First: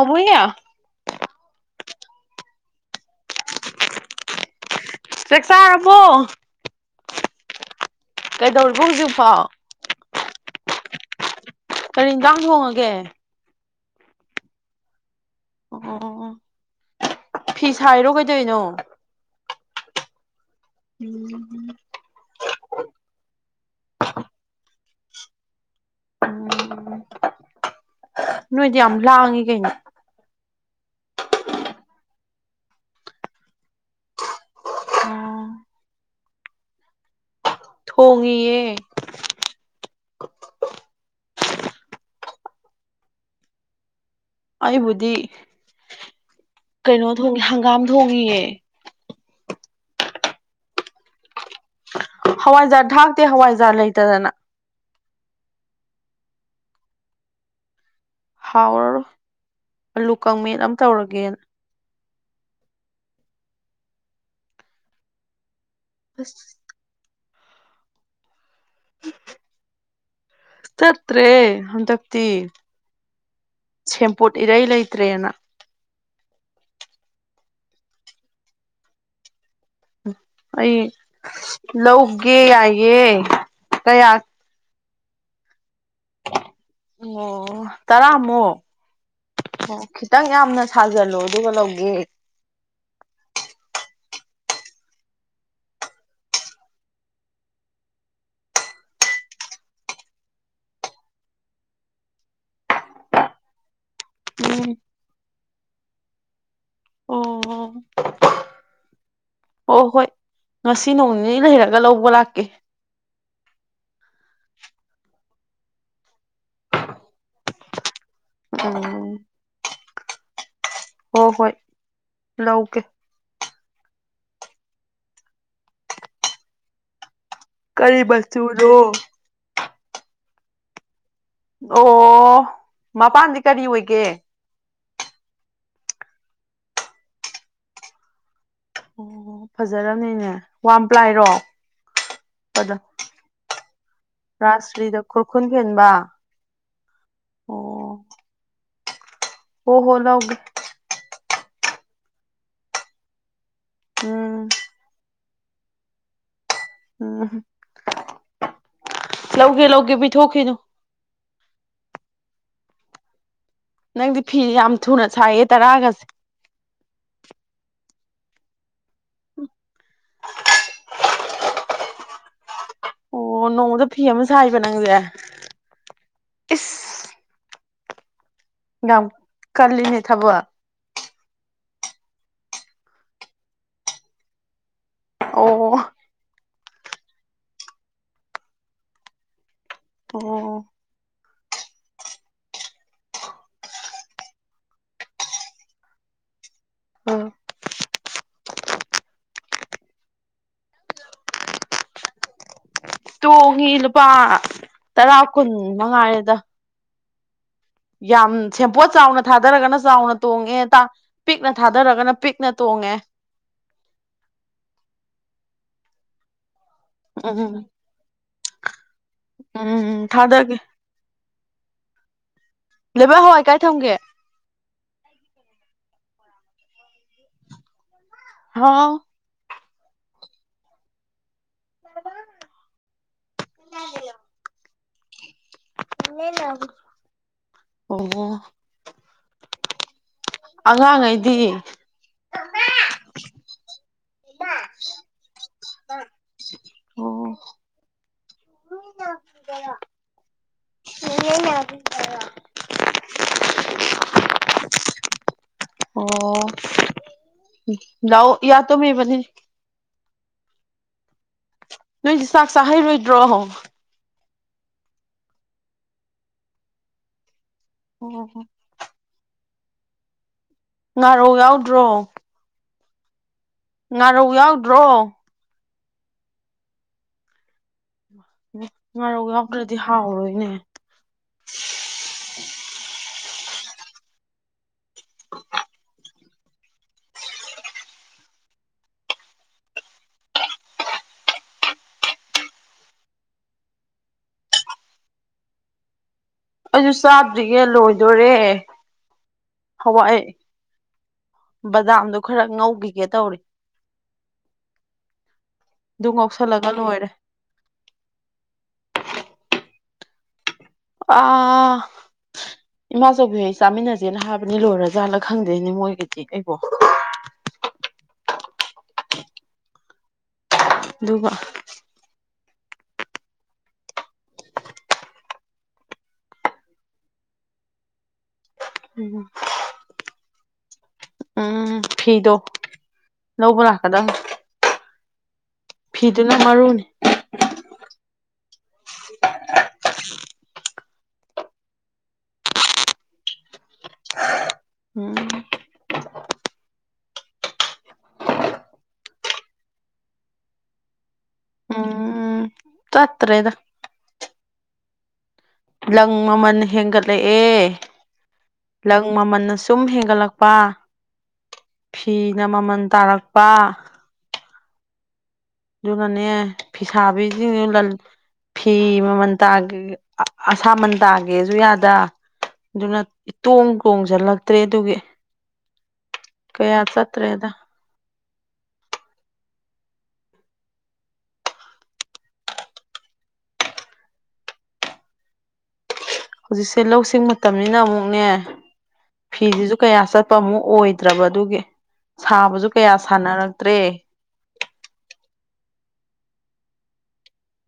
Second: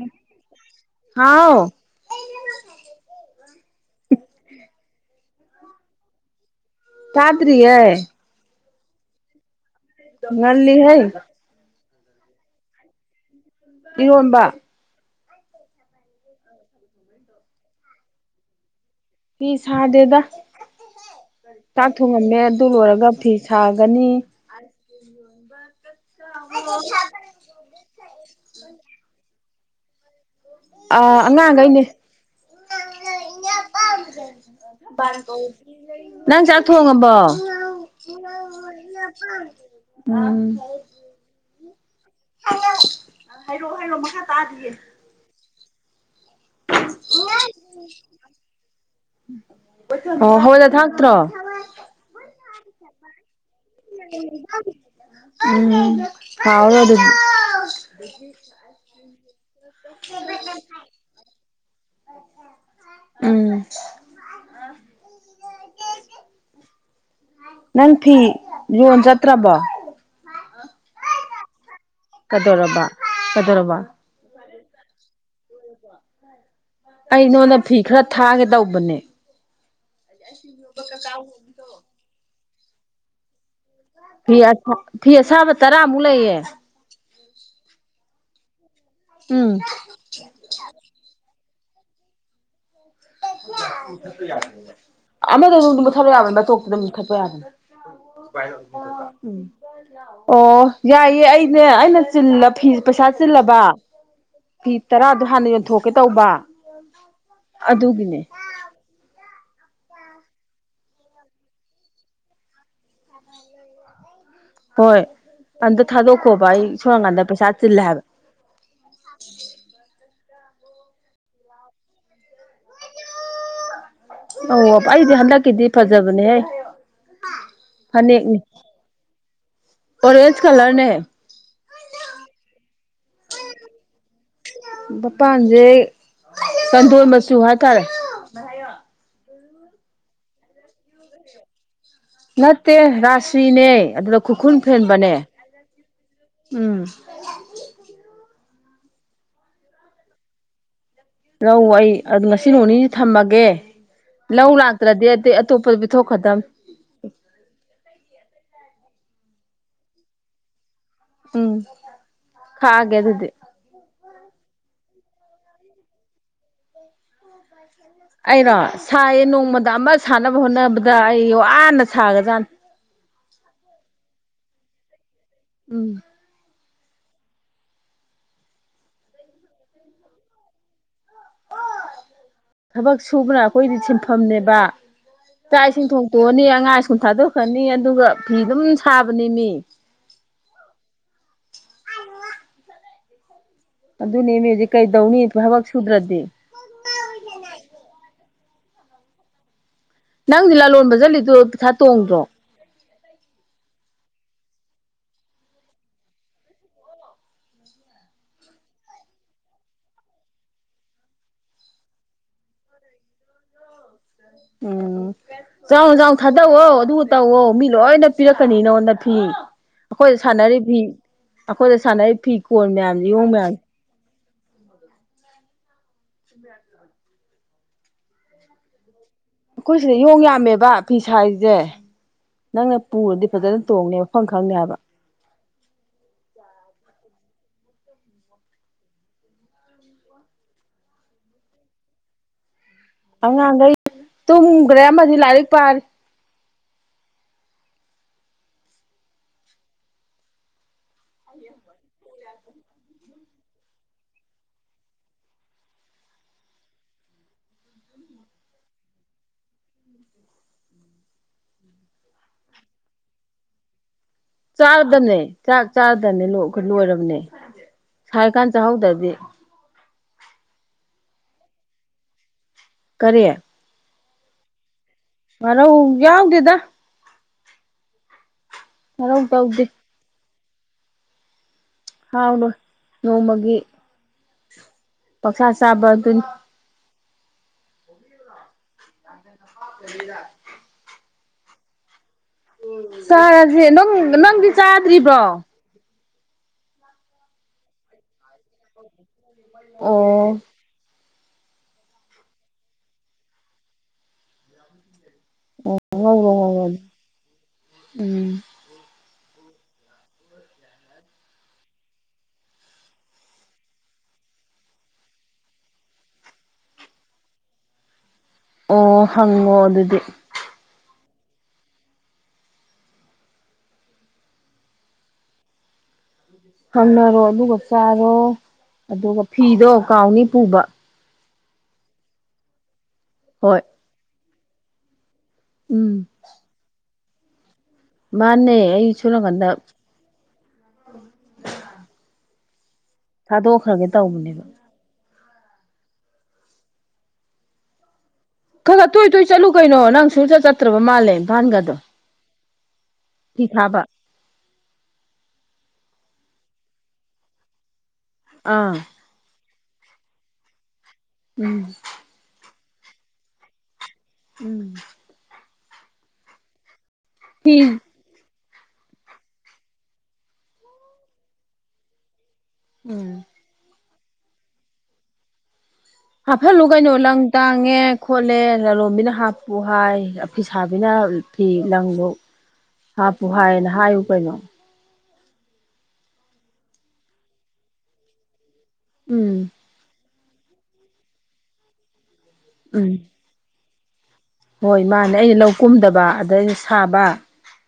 ꯑꯃꯨꯏ꯫ ꯍꯥꯎ꯫ ꯆꯥꯛ ꯆꯥꯔꯕꯣ꯫ ꯆꯥꯗ꯭ꯔꯤꯌꯦ꯫ ꯀꯩꯗꯧꯔꯤꯕꫭ ꯍꯨꯖꯤꯛꯐꯥꯎ꯫ ꯉꯜꯂꯤ ꯍꯩ꯫ ꯀꯔꯤ ꯏꯟꯖꯥꯡ ꯊꯣꯡꯉꯒꯦ꯫ ꯏꯔꯣꯟꯕ꯫ ꯑꯣ ꯑꯣ ꯐꯤ ꯁꯥꯏꯔꯣ ꯀꯩꯗꯣꯏꯅꯣ꯫ ꯐꯤ ꯁꯥꯗꯦꯗ ꯆꯥꯛ ꯊꯣꯡꯉꯝꯃꯦ ꯑꯗꯨ ꯂꯣꯏꯔꯒ ꯐꯤ ꯁꯥꯒꯅꯤ꯫ ꯎꯝ꯫ ꯅꯣꯏꯗꯤ ꯌꯥꯝ ꯂꯥꯡꯉꯤ ꯀꯩꯅꯣ꯫ ꯑꯥ ꯑꯉꯥꯡꯒꯩꯅꯦ꯫ ꯑꯣ [unintelligible] ꯅꯪ ꯆꯥꯛ ꯊꯣꯡꯉꯕꯣ꯫ ꯊꯣꯡꯉꯤꯌꯦ [unintelligible] [unintelligible] ꯑꯩꯕꯨꯗꯤ ꯀꯩꯅꯣ ꯊꯣꯡꯉꯦ ꯍꯪꯒꯥꯝ ꯊꯣꯡꯉꯤꯌꯦ꯫ ꯑꯣ ꯍꯋꯥꯏꯖꯔ ꯊꯥꯛꯇ꯭ꯔꯣ꯫ ꯍꯋꯥꯏꯖꯔ ꯊꯥꯛꯇꯦ ꯍꯋꯥꯏꯖꯔ ꯂꯩ꯫ ꯎꯝ ꯍꯥꯎꯔꫭ ꯑꯗꯨꯗꯤ꯫ ꯍꯥꯎꯔꯔꯣꯏ ꯑꯂꯨ ꯀꯪ ꯃ‌ꯦꯠ ꯑꯝ ꯇꯧꯔꯒꯦꯅ꯫ ꯎꯝ꯫ ꯑꯁ꯫ ꯅꯪ ꯐꯤ ꯌꯣꯟ ꯆꯠꯇ꯭ꯔꯕꯣ꯫ ꯆꯠꯇ꯭ꯔꯦ ꯍꯟꯗꯛꯇꯤ ꯀꯩꯗꯧꯔꯕ ꯀꯩꯗꯧꯔꯕ ꯁꯦꯝꯄꯣꯠ ꯏꯔꯩ ꯂꯩꯇ꯭ꯔꯦꯅ꯫ [inaudible] ꯑꯩ ꯅꯉꯣꯟꯗ ꯐꯤ ꯈꯔ ꯊꯥꯒꯦ ꯇꯧꯕꯅꯦ꯫ ꯑꯩ ꯂꯧꯒꯦ ꯌꯥꯏꯌꯦ ꯀꯌꯥ ꯐꯤ ꯐꯤ ꯑꯁꯥꯕ ꯇꯔꯥꯃꯨꯛ ꯂꯩꯌꯦ ꯑꯣ ꯇꯔꯥꯃꯨꯛ ꯎꯝ ꯑꯣ ꯈꯤꯇꯪ ꯌꯥꯝꯅ ꯁꯥꯖꯜꯂꯣ ꯑꯗꯨꯒ ꯂꯧꯒꯦ ꯑꯃꯗꯣ ꯗꯨꯗꯨꯨꯝꯇꯥ ꯃꯨꯊꯠꯂꯣ ꯌꯥꯕꯅꯦ ꯃꯇꯣꯛꯇꯨꯗꯥ ꯃꯨꯊꯠꯄ ꯌꯥꯕꯅꯦ [unintelligible] ꯑꯣ ꯌꯥꯏꯌꯦ ꯑꯩꯅꯦ ꯑꯩꯅ ꯆꯤꯜꯂ ꯐꯤ ꯄꯩꯁꯥ ꯆꯤꯜꯂꯕ ꯐꯤ ꯎꯝ ꯇꯔꯥꯗꯣ ꯍꯥꯟꯅ ꯌꯣꯟꯊꯣꯛꯀꯦ ꯇꯧꯕ ꯑꯣ ꯑꯗꯨꯒꯤꯅꯤ꯫ ꯑꯣ ꯍꯣꯏ ꯉꯁꯤ ꯅꯣꯡ ꯅꯤꯅꯤ ꯂꯩꯔꯒ ꯂꯧꯕ ꯂꯥꯛꯀꯦ꯫ ꯍꯣꯏ ꯑꯝꯇ ꯊꯥꯗꯣꯛꯈꯣꯕ ꯑꯩ ꯁꯣꯝꯅꯥꯀꯥꯟꯗ ꯄꯩꯁꯥ ꯆꯤꯜꯂꯦ ꯍꯥꯏꯕ꯫ ꯎꯝ꯫ ꯍꯣ ꯍꯣꯏ ꯂꯧꯒꯦ꯫ ꯑꯧ ꯑꯩꯗꯤ ꯍꯟꯗꯛꯀꯤꯗꯤ ꯐꯖꯕꯅꯦꯍ‌ꯦ ꯀꯔꯤ ꯐꯅꯦꯛꯅꯤ꯫ ꯃꯆꯨꯅꯣ ꯑꯣꯔꯦꯟꯖ ꯀꯂꯔꯅꯦ꯫ ꯑꯣ ꯃꯄꯥꯟꯗꯤ ꯀꯔꯤ ꯑꯣꯏꯒꯦ꯫ ꯃꯄꯥꯟꯖꯦ ꯆꯟꯗꯣꯟ ꯃꯆꯨ ꯍꯥꯏꯇꯥꯔꯦ [unintelligible] ꯑꯣ ꯐꯖꯔꯝꯅꯤꯅꯦ ꯋꯥꯟ ꯄ꯭ꯂꯥꯏꯔꯣ ꯅꯠꯇꯦ ꯑꯗ ꯔꯥꯁꯔꯤꯅꯦ ꯑꯗꯨꯗ ꯈꯨꯔꯈꯨꯟ ꯔꯥꯁꯇ꯭ꯔꯤꯗ ꯐꯦꯟꯕꯅꯦ ꯈꯨꯔꯈꯨꯜ ꯐꯦꯟꯕ ꯎꯝ ꯑꯣ ꯑꯣ ꯍꯣ ꯂꯧꯒꯦ ꯂꯧ ꯑꯩ ꯑꯗꯨ ꯉꯁꯤ ꯅꯣꯡꯅꯤꯁꯤ ꯊꯝꯃꯒꯦ ꯎꯝ ꯂꯧ ꯂꯥꯛꯇ꯭ꯔꯗꯤ ꯑ ꯇꯨꯞꯄꯗ ꯊ ꯊꯣꯛ ꯈꯥꯗꯝ ꯎꯝ ꯂꯧꯒꯦ ꯂꯧꯒꯦ ꯄꯤꯊꯣꯛꯈꯤꯅꯨ ꯎꯝ ꯍꯥꯏꯦ ꯑꯗꯨꯗꯤ ꯅꯪꯗꯤ ꯐꯤꯦ ꯌꯥꯝ ꯊꯨꯅ ꯁꯥꯏꯌꯦ ꯇꯔꯥꯒꯁꯦ ꯑꯩꯔꯣ ꯁꯥꯏꯌꯦ ꯅꯣꯡꯃꯗ ꯑꯃ ꯁꯥꯅꯕ ꯍꯣꯠꯅꯕꯗ ꯑꯩ ꯋꯥꯅ ꯁꯥꯒꯔꯖꯥꯠꯅꯦ ꯑꯣ ꯅꯣꯡꯃꯗ ꯐꯤ ꯑꯃ ꯁꯥꯏꯕ ꯅꯪꯁꯦ ꯎꯝ ꯉꯝ ꯀꯜꯂꯤꯅꯤ ꯊꯕ ꯊꯕꯛ ꯁꯨꯕꯅ ꯑꯩꯈꯣꯏꯗꯤ ꯁꯤꯟꯐꯝꯅꯦꯕ ꯆꯥꯛ ꯑꯣ ꯏꯁꯤꯡ ꯊꯣꯡ ꯇꯣꯛꯑꯅꯤ ꯑꯉꯥꯡ ꯁ꯭ꯨꯜ ꯊꯥꯗꯣꯛꯈ꯭ꯔꯅꯤ ꯑꯗꯨꯒ ꯐꯤ ꯑꯗꯨꯝ ꯁꯥꯕꯅꯤ ꯃꯤ ꯑꯣ ꯑꯗꯨꯅꯦꯃꯤ ꯍꯧꯖꯤꯦ ꯀꯩꯗꯧꯅꯤ ꯍꯥꯏꯕꯛ ꯁꯨꯗ꯭ꯔꯗꯤ ꯎꯝ ꯅꯪꯗꯤ ꯂꯂꯣꯟꯕ ꯆꯠꯂꯤꯗꯨꯣ ꯄꯩꯊꯥ ꯇꯣꯡꯗ꯭ꯔꯣ ꯄꯣꯛꯒꯤ ꯂꯨꯄꯥ ꯇꯔꯥ ꯀꯨꯟ ꯃꯉꯥꯔꯦꯗ ꯌꯥꯝ ꯁꯦꯄꯣꯠ ꯆꯥꯎꯅ ꯊꯥꯗꯔꯒꯅ ꯆꯥꯎꯅ ꯇꯣꯡꯉꯦ ꯇ ꯄꯤꯛꯅ ꯊꯥꯗꯔꯒꯅ ꯄꯤꯛꯅ ꯇꯣꯡꯉꯦ ꯎꯝ ꯆꯥꯎꯎ ꯆꯥꯎꯎ ꯊꯥꯗꯑꯣ ꯑꯗꯨ ꯇꯧꯋꯣ ꯎꯝ ꯃꯤ ꯂꯣꯏꯅ ꯄꯤꯔꯛꯀꯅꯤ ꯅꯉꯣꯟꯗ ꯐꯤ ꯎꯝ ꯑꯩꯈꯣꯏꯗ ꯊꯥꯗꯒꯦ ꯁꯥꯟꯅꯔꯤꯕ ꯐꯤ ꯑꯩꯈꯣꯏꯗ ꯁꯥꯟꯅꯩ ꯐꯤꯀꯣꯜ ꯃꯌꯥꯝ ꯂꯩꯕꯥꯛ ꯌꯦꯉꯣꯡ ꯍꯋꯥꯏ ꯃꯌꯥꯝꯁꯦ ꯀꯥꯏ ꯊꯝꯒꯦ ꯍꯥꯎ ꯑꯩꯈꯣꯏ ꯁꯤꯗ ꯌꯣꯡ ꯌꯥꯝꯃꯦꯕ ꯐꯤꯁꯁꯦ ꯅꯪꯅ ꯄꯨꯔꯗꯤ ꯐꯖꯅ ꯇꯣꯡꯉꯦꯕ ꯃꯐꯝ ꯈꯪꯗꯦ ꯍꯥꯏꯕ [inaudible] ꯑꯉꯥꯡꯉꯩꯗꯤ ꯑꯉꯥꯡꯈꯩ ꯇꯨꯝꯈ꯭ꯔꯦ ꯑꯃꯗꯤ ꯂꯥꯏꯔꯤꯛ ꯄꯥꯔꯤ ꯎ ꯑꯣ ꯂꯗ ꯌ ꯀꯔ [inaudible] ꯑꯣ ꯌꯥꯎ ꯌꯥ ꯇꯣ ꯃꯤꯕꯅꯤ ꯅꯣꯏꯗꯤ ꯆꯥꯛ ꯆꯥꯍꯩꯔꯣꯏꯗ꯭ꯔꯣ ꯆꯥꯔꯗꯕꯅꯦ ꯆꯥꯛ ꯆꯥꯗꯕꯅꯦ ꯑꯩꯈꯣꯏ ꯂꯣꯏꯔꯕꯅꯦ ꯁꯔꯤꯀꯥꯟ ꯆꯥꯛꯍꯧꯗ꯭ꯔꯗꯤ ꯉꯥꯔꯣ ꯌꯥꯎꯗ꯭ꯔꯣ ꯀꯔꯦ ꯉꯥꯔꯧ ꯌꯥꯎꯗ꯭ꯔꯣ ꯃꯔꯣ ꯌꯥꯎꯗꯗ ꯎ ꯉꯥꯔꯧ ꯉꯧ ꯇꯧꯗꯦ ꯌꯥꯎꯈ꯭ꯔꯗꯤ ꯍꯥꯎꯔꯣꯏꯅꯦ ꯍꯥꯎꯅ ꯅꯣꯡꯃꯒꯤ ꯄꯛꯁꯥ ꯆꯥꯕ ꯑꯗꯨꯅꯤ ꯀꯕꯤꯗ ꯆꯥꯔꯁꯦ ꯅꯪ ꯅꯪꯗꯤ ꯆꯥꯗ꯭ꯔꯤꯕ꯭ꯔꯣ ꯑꯩꯁꯨ ꯆꯥꯗ꯭ꯔꯤꯒꯦ ꯂꯣꯏꯗꯣꯔꯦ ꯍꯋꯥꯏ ꯑꯣ ꯕꯗꯥꯝꯗꯣ ꯈꯔ ꯉꯧꯈꯤꯒꯦ ꯇꯧꯔꯤ ꯎꯝ ꯑꯗꯨ ꯉꯧꯁꯜꯂꯒ ꯂꯣꯏꯔꯦ ꯎꯝ ꯑꯥ ꯏꯃꯥꯆꯧꯕꯤ ꯑꯩ ꯆꯥꯃꯤꯟꯅꯁꯦꯅ ꯍꯥꯏꯕꯅꯤ ꯂꯣꯏꯔ ꯖꯥꯠꯂ ꯈꯪꯗꯣꯏꯅꯦ ꯃꯣꯏꯒꯤꯗꯤ ꯑꯩꯕꯣ ꯑꯣ ꯍꯪꯉꯣ ꯑꯗꯨꯗꯤ ꯑꯗꯨꯒꯕ ꯍꯪꯅꯔꯣ ꯑꯗꯨꯒ ꯆꯥꯔꯣ ꯑꯗꯨꯒ ꯎꯝ ꯐꯤꯗꯣ ꯀꯥꯎꯅꯤ ꯄꯨꯕ ꯎꯝ ꯐꯤꯗꯣ ꯍꯣꯏ ꯂꯧꯕ ꯂꯥꯛꯀꯗꯕ ꯎꯝ ꯁꯤꯗꯅ ꯃꯔꯨꯅꯤ ꯃꯥꯅꯦ ꯑꯩꯁꯨꯂ ꯀꯗ ꯊꯥꯗꯣꯛꯈ꯭ꯔꯒꯦ ꯇꯧꯕꯅꯦꯕ ꯎꯝ ꯈꯔ ꯈꯔ ꯇꯣꯏ ꯇꯣꯏ ꯆꯠꯂꯨ ꯀꯩꯅꯣ ꯅꯪ ꯁꯨꯡꯆꯠ ꯆꯠꯇ꯭ꯔꯕ ꯃꯥꯜꯂꯦ ꯏꯝꯐꯥꯜꯒꯗꯣ ꯐꯤ ꯇꯥꯇꯔꯦꯗ ꯊꯥꯕ ꯂꯪ ꯃꯃꯜ ꯍꯦꯟꯒꯠꯂꯛꯑꯦ ꯑꯥ ꯂꯪ ꯃꯃꯜꯟꯅ ꯁꯨꯝ ꯍꯦꯟꯒꯠꯂꯛꯄ ꯎꯝ ꯐꯤꯅ ꯃꯃꯜ ꯇꯥꯔꯛꯄ ꯎꯝ ꯑꯗꯨꯒꯅꯅꯦ ꯐꯤꯁꯥꯕꯤꯁꯤꯡ ꯐꯤ ꯐꯤ ꯃꯃꯜ ꯇꯥꯒꯦ ꯑꯁꯥꯃꯟ ꯇꯥꯒꯦꯁꯨ ꯌꯥꯗ ꯑꯗꯨꯅ ꯎꯝ ꯇꯣꯡ ꯇꯣꯡꯁꯤꯜꯂꯛꯇ꯭ꯔꯦ ꯑꯗꯨꯒꯤ ꯍꯥꯞꯐꯠꯂꯨ ꯀꯌꯥ ꯀꯩꯅꯣ ꯂꯪ ꯆꯠꯇ꯭ꯔꯦꯗ ꯇꯥꯡꯉꯦ ꯈꯣꯠꯂꯦ ꯂꯥꯂꯣꯟꯣꯝꯕꯤꯅ ꯍꯥꯞꯄꯨ ꯍꯥꯏ ꯐꯤꯁꯥꯕꯤꯅ ꯐꯤ ꯂꯪꯗ ꯍꯥꯞꯄꯨ ꯍꯥꯏꯌꯦꯅ ꯍꯥꯏꯌꯨ ꯀꯩꯅꯣ ꯍꯧꯖꯤꯛꯁꯦ ꯂꯧꯁꯤꯡ ꯃꯇꯝꯅꯤꯅ ꯑꯃꯨꯛꯅꯦ ꯎꯝ ꯐꯤꯁꯤꯁꯨ ꯀꯌꯥ ꯆꯠ ꯑꯄ ꯑꯃꯨꯛ ꯑꯣꯏꯗ꯭ꯔꯕ ꯑꯗꯨꯒꯤ ꯁꯥꯕꯁꯨ ꯎꯝ ꯀꯌꯥ ꯁꯥꯟꯅꯔꯛꯇ꯭ꯔꯦ ꯍꯣꯏ ꯃꯥꯅꯦ ꯑꯩꯅ ꯂꯧ ꯀꯨꯝꯗꯕ ꯑꯗꯩ ꯁꯥꯕ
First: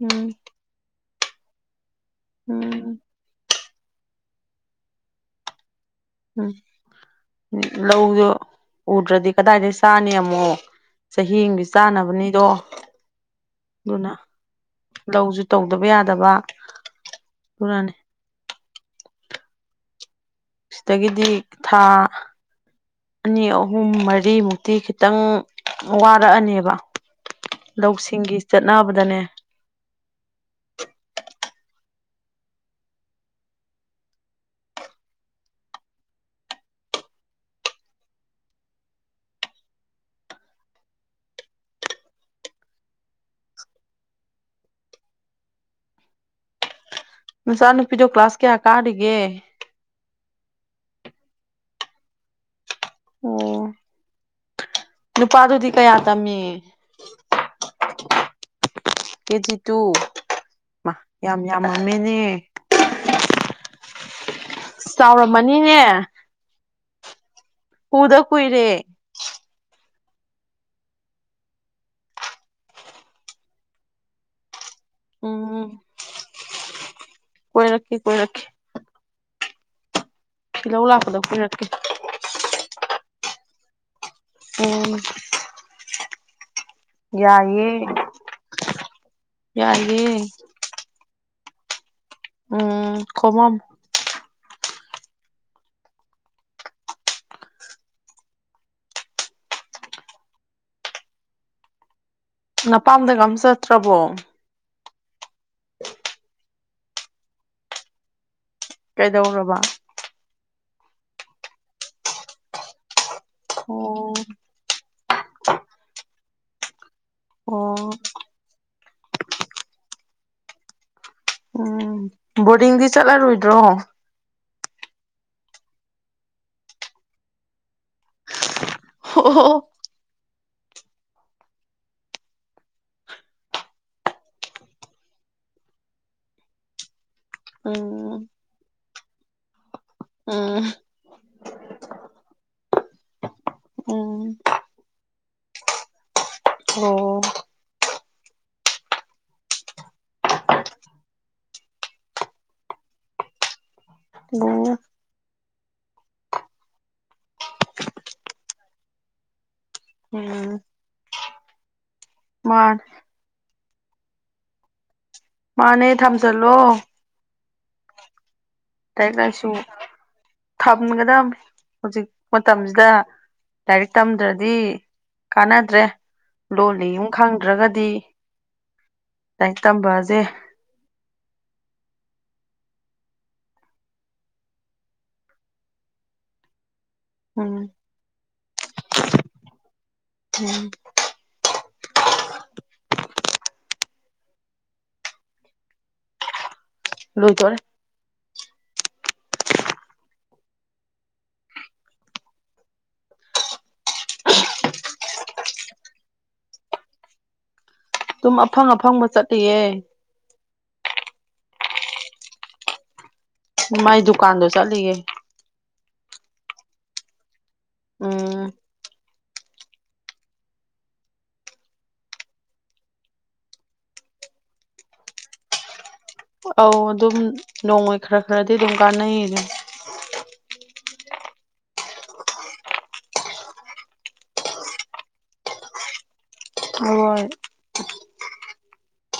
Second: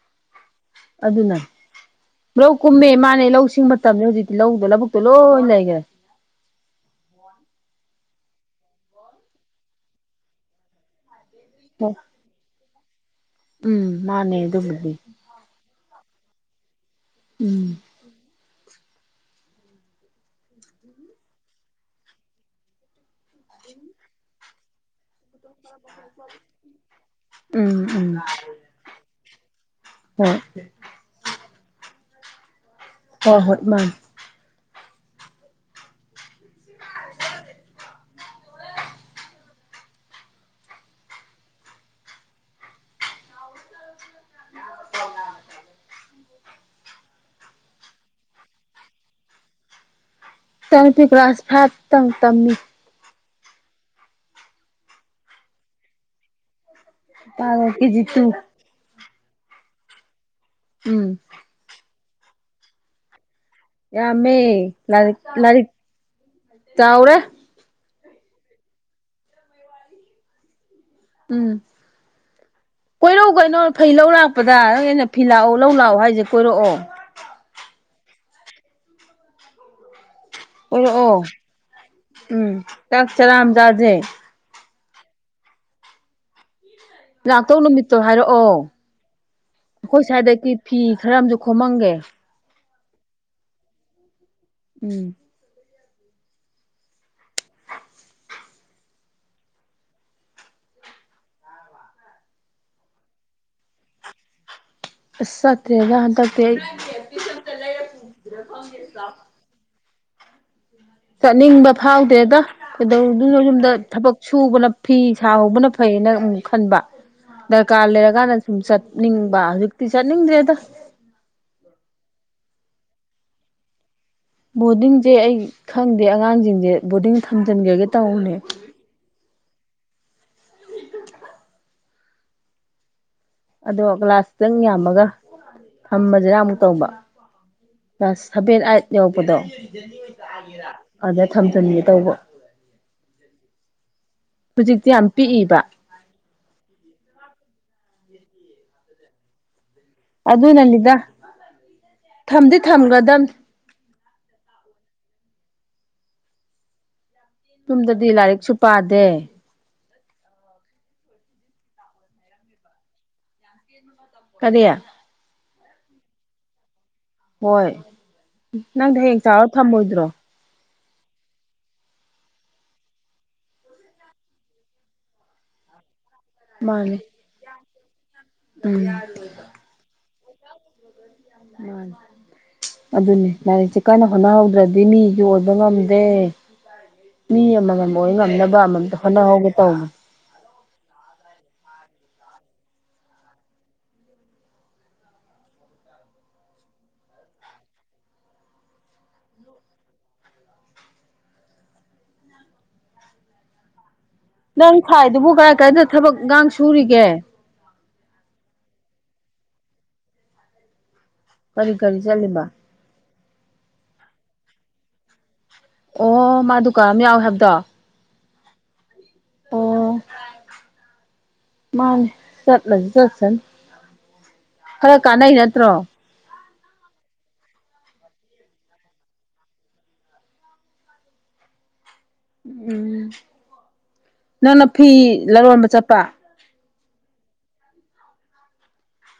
ꯎꯝ ꯑꯗꯨꯅ ꯂꯧ ꯀꯨꯝꯃꯦ ꯎꯝ ꯃꯥꯅꯦ ꯂꯧꯁꯤꯡ ꯇꯝꯅꯤ ꯍꯧꯖꯤꯛꯇꯤ ꯂꯧꯗꯣ ꯂꯧꯕꯨꯛꯇꯣ ꯂꯣꯏ ꯂꯩꯈ꯭ꯔꯦ ꯎꯝ ꯂꯧꯗꯨꯣ ꯎꯗ꯭ꯔꯗꯤ ꯀꯗꯥꯏꯗꯒꯤ ꯆꯥꯅꯤ ꯑꯃꯨꯛ ꯆꯍꯤꯒꯤ ꯍꯣꯏ ꯆꯥꯅꯕꯅꯤꯗꯣ ꯎꯝ ꯑꯗꯨꯅ ꯃꯥꯅꯦ ꯑꯗꯨꯕꯨꯗꯤ ꯂꯧꯁꯨ ꯇꯧꯗꯕ ꯌꯥꯗꯕ ꯎꯝ ꯑꯗꯨꯅꯅꯤ ꯁꯤꯗꯒꯤꯗꯤ ꯊꯥ ꯑꯅꯤ ꯑꯍꯨꯝ ꯃꯔꯤꯃꯨꯛꯇꯤ ꯈꯤꯇꯪ ꯋꯥꯔꯛꯑꯅꯦꯕ ꯎꯝ ꯂꯧꯁꯤꯡꯒꯤ ꯆꯠꯅꯕꯗꯅꯦ ꯍ ꯍ ꯍꯠ ꯃꯥ [inaudible] ꯅꯨꯡꯆꯥ ꯅꯨꯄꯤꯗꯣ ꯀ꯭ꯂꯥꯁ ꯀꯌꯥ ꯀꯥꯔꯤꯒꯦ ꯇꯪꯄꯤꯤ ꯀ꯭ꯂꯥꯁ ꯐꯠꯇꯪ ꯇꯝꯃꯤ ꯑꯣ ꯅꯨꯄꯥꯗꯨꯗꯤ ꯀꯌꯥ ꯇꯝꯃꯤ ꯄꯀꯤꯦꯖꯤꯠꯇꯨ ꯀꯦꯖꯤ ꯇꯨ ꯎꯝ ꯌꯥꯝ ꯌꯥꯝꯃꯦꯅꯦ ꯌꯥꯃꯦ ꯂꯔꯤꯛ ꯂꯔꯤꯛ ꯆꯥꯎꯔꯝꯃꯅꯤꯅꯦ ꯆꯥꯎꯥꯎꯔꯦ ꯀꯨꯗ ꯀꯨꯏꯔꯦ ꯎꯝ ꯀꯣꯏꯔꯧ ꯀꯩꯅꯣ ꯐꯩ ꯂꯧ ꯂꯥꯛꯄꯗ ꯍꯦꯟꯅ ꯐꯤ ꯂꯥꯛꯑꯣ ꯂꯧ ꯎꯝ ꯂꯥꯛꯑꯣ ꯍꯥꯏꯁꯦ ꯀꯣꯏꯔꯛꯑꯣ ꯀꯣꯏꯔꯛꯀꯦ ꯀꯣꯏꯔꯛꯀꯦ ꯐꯤꯜꯍꯧ ꯀꯣꯏꯔꯛꯑꯣ ꯂꯥꯛꯄꯗ ꯀꯣꯏꯔꯛꯀꯦ ꯎꯝ ꯆꯥꯛ ꯆꯔꯥ ꯑꯃ ꯆꯥꯖꯦ ꯑꯣ ꯂꯥꯛꯇꯧ ꯌꯥꯏꯌꯦ ꯅꯨꯃꯤꯠꯇꯣ ꯍꯥꯏꯔꯛꯑꯣ ꯑꯩꯈꯣꯏ ꯌꯥꯏꯌꯦ ꯁ꯭ꯋꯥꯏꯗꯒꯤ ꯐꯤ ꯈꯔ ꯑꯃꯁꯨ ꯈꯣꯝꯃꯝꯒꯦ ꯎꯝ ꯈꯣꯝꯃꯝꯃꯣ ꯎꯝ ꯅꯄꯥꯝꯗꯒ ꯑꯝ ꯆꯠꯇ꯭ꯔꯕꯣ ꯑꯁ ꯆꯠꯇ꯭ꯔꯦꯗ ꯍꯟꯗꯛꯇꯤ ꯑꯩ ꯀꯩꯗꯧꯣꯕ ꯆꯠꯅꯤꯡꯕ ꯐꯥꯎꯗꯦꯗ ꯀꯩꯗꯧꯗꯨꯅ ꯌꯨꯝꯗ ꯑꯣ ꯊꯕꯛ ꯁꯨꯕꯅ ꯐꯤ ꯁꯥꯍꯧꯕꯅ ꯐꯩꯌꯦꯅ ꯑꯃꯨ ꯈꯟꯕ ꯑꯣ ꯗꯔꯀꯥꯔ ꯂꯩꯔꯀꯥꯟꯗ ꯁꯨꯝ ꯆꯠꯅꯤꯡꯕ ꯍꯧꯖꯤꯛꯇꯤ ꯆꯠꯅꯤꯡꯗ꯭ꯔꯦꯗ ꯎꯝ ꯕꯣꯔꯗꯤꯡꯗꯤ ꯆꯠꯂꯔꯣꯏꯗ꯭ꯔꯣ ꯕꯣꯔꯗꯤꯡꯁꯦ ꯑꯩ ꯈꯪꯗꯦ ꯑꯉꯥꯡꯁꯤꯡꯁꯦ ꯕꯣꯔꯗꯤꯡ ꯊꯝꯖꯤꯟꯒ꯭ꯔꯒꯦ ꯇꯧꯕꯅꯦ ꯍ ꯍꯣ ꯑꯗꯣ ꯒ꯭ꯂꯥꯁ ꯈꯤꯇꯪ ꯌꯥꯝꯃꯒ ꯊꯝꯃꯁꯤꯔꯥ ꯑꯃꯨꯛ ꯇꯧꯕ ꯀ꯭ꯂꯥꯁ ꯎꯝ ꯁꯚꯦꯟ ꯑꯥꯏꯠ ꯌꯧꯕꯗꯣ ꯎꯝ ꯑꯗ ꯊꯝꯖꯟꯒꯦ ꯇꯧꯕ ꯎꯝ ꯍꯨꯖꯤꯛꯇꯤ ꯌꯥꯝ ꯄꯤꯛꯏꯕ ꯑꯣ ꯑꯗꯨꯅꯅꯤꯗ ꯊꯝꯗꯤ ꯊꯝꯒꯗꯝꯅꯦ ꯑꯣ ꯌꯨꯝꯗꯗꯤ ꯂꯥꯏꯔꯤꯛꯁꯨ ꯄꯥꯗꯦ ꯃꯥꯅꯦ ꯀꯔꯤ ꯃꯥꯅꯦ ꯊꯝꯖꯜꯂꯣ ꯍꯣꯏ ꯅꯪꯗꯤ ꯍꯌꯦꯡ ꯆꯥꯎꯔ ꯊꯝꯃꯣꯏꯗ꯭ꯔꯣ ꯊꯝꯒꯗꯃꯤ ꯍꯧꯖꯤꯛ ꯃꯇꯝꯁꯤꯗ ꯂꯥꯏꯔꯤꯛ ꯇꯝꯗ꯭ꯔꯗꯤ ꯀꯥꯟꯅꯗ꯭ꯔꯦ ꯂꯣꯜꯂꯤ ꯃꯥꯅꯦ ꯌꯨꯝ ꯈꯪꯗ꯭ꯔꯒꯗꯤ ꯎꯝ ꯂꯥꯏꯔꯤꯛ ꯇꯝꯕꯖꯦ ꯃꯅꯤ ꯑꯗꯨꯅꯦ ꯂꯥꯏꯔꯤꯛꯁꯦ ꯀꯟꯅ ꯍꯣꯠꯅꯍꯧꯗ꯭ꯔꯗꯤ ꯃꯤꯖꯨ ꯑꯣꯕ ꯉꯝꯗꯦ ꯃꯤ ꯎꯝ ꯑꯃꯃꯝ ꯑꯣꯏ ꯉꯝꯅꯕ ꯑꯃꯃꯝꯇ ꯍꯣꯠꯅꯍꯧꯒꯦ ꯇꯧꯕ ꯎꯝ [inaudible] ꯂꯣꯏ ꯇꯧꯔꯦ ꯅꯪ ꯐꯥꯏꯗꯨꯕꯨ ꯀꯥꯔꯏ ꯀꯥꯔꯏꯗ ꯊꯕꯛ ꯏꯒꯥꯡ ꯁꯨꯔꯤꯒꯦ ꯗꯨꯝ ꯑꯐꯪ ꯑꯐꯪꯕ ꯆꯠꯂꯤꯌꯦ ꯀꯔꯤ ꯀꯔꯤ ꯆꯠꯂꯤꯕ ꯃꯥꯏ ꯗꯨꯀꯥꯟꯗꯣ ꯆꯠꯂꯤꯌꯦ ꯑꯣ ꯃꯥ ꯗꯨꯀꯥꯟ ꯑꯃ ꯌꯥꯎꯋꯦ ꯍꯥꯏꯕꯗꯣ ꯎꯝ ꯑꯣ ꯃꯥꯅꯦ ꯆꯠꯂꯗꯤ ꯆꯠꯁꯅꯤ ꯈꯔ ꯀꯥꯟꯅꯩ ꯅꯠꯇ꯭ꯔꯣ ꯑꯧ ꯑꯗꯨꯝ ꯅꯣꯡꯃꯩ ꯈꯔ ꯈꯔꯗꯤ ꯑꯗꯨꯝ ꯀꯥꯟꯅꯩꯌꯦꯗꯨꯅꯤ ꯎꯝ ꯅꯪꯅ ꯐꯤ ꯂꯂꯣꯟꯕ ꯆꯠꯄ ꯍꯣꯏ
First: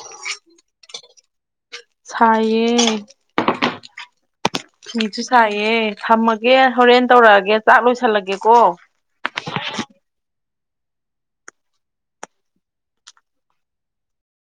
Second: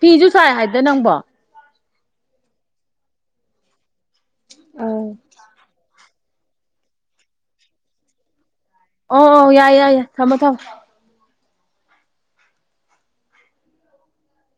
ꯐꯤꯁꯨ ꯁꯥꯏ ꯍꯥꯏꯗ ꯅꯪꯕꯣ ꯁꯥꯏꯌꯦ ꯑꯧ ꯃꯤꯁꯨ ꯁꯥꯏꯌꯦ ꯊꯝꯃꯒꯦ ꯍꯣꯔꯦꯟ ꯇꯧꯔꯛꯑꯒꯦ ꯆꯥꯛ ꯂꯣꯏꯁꯜꯂꯒꯦꯀꯣ ꯑꯣ ꯑꯣ ꯌꯥꯏ ꯌꯥꯏ ꯌꯥꯏ ꯊꯝꯃꯣ ꯊꯝꯃꯣ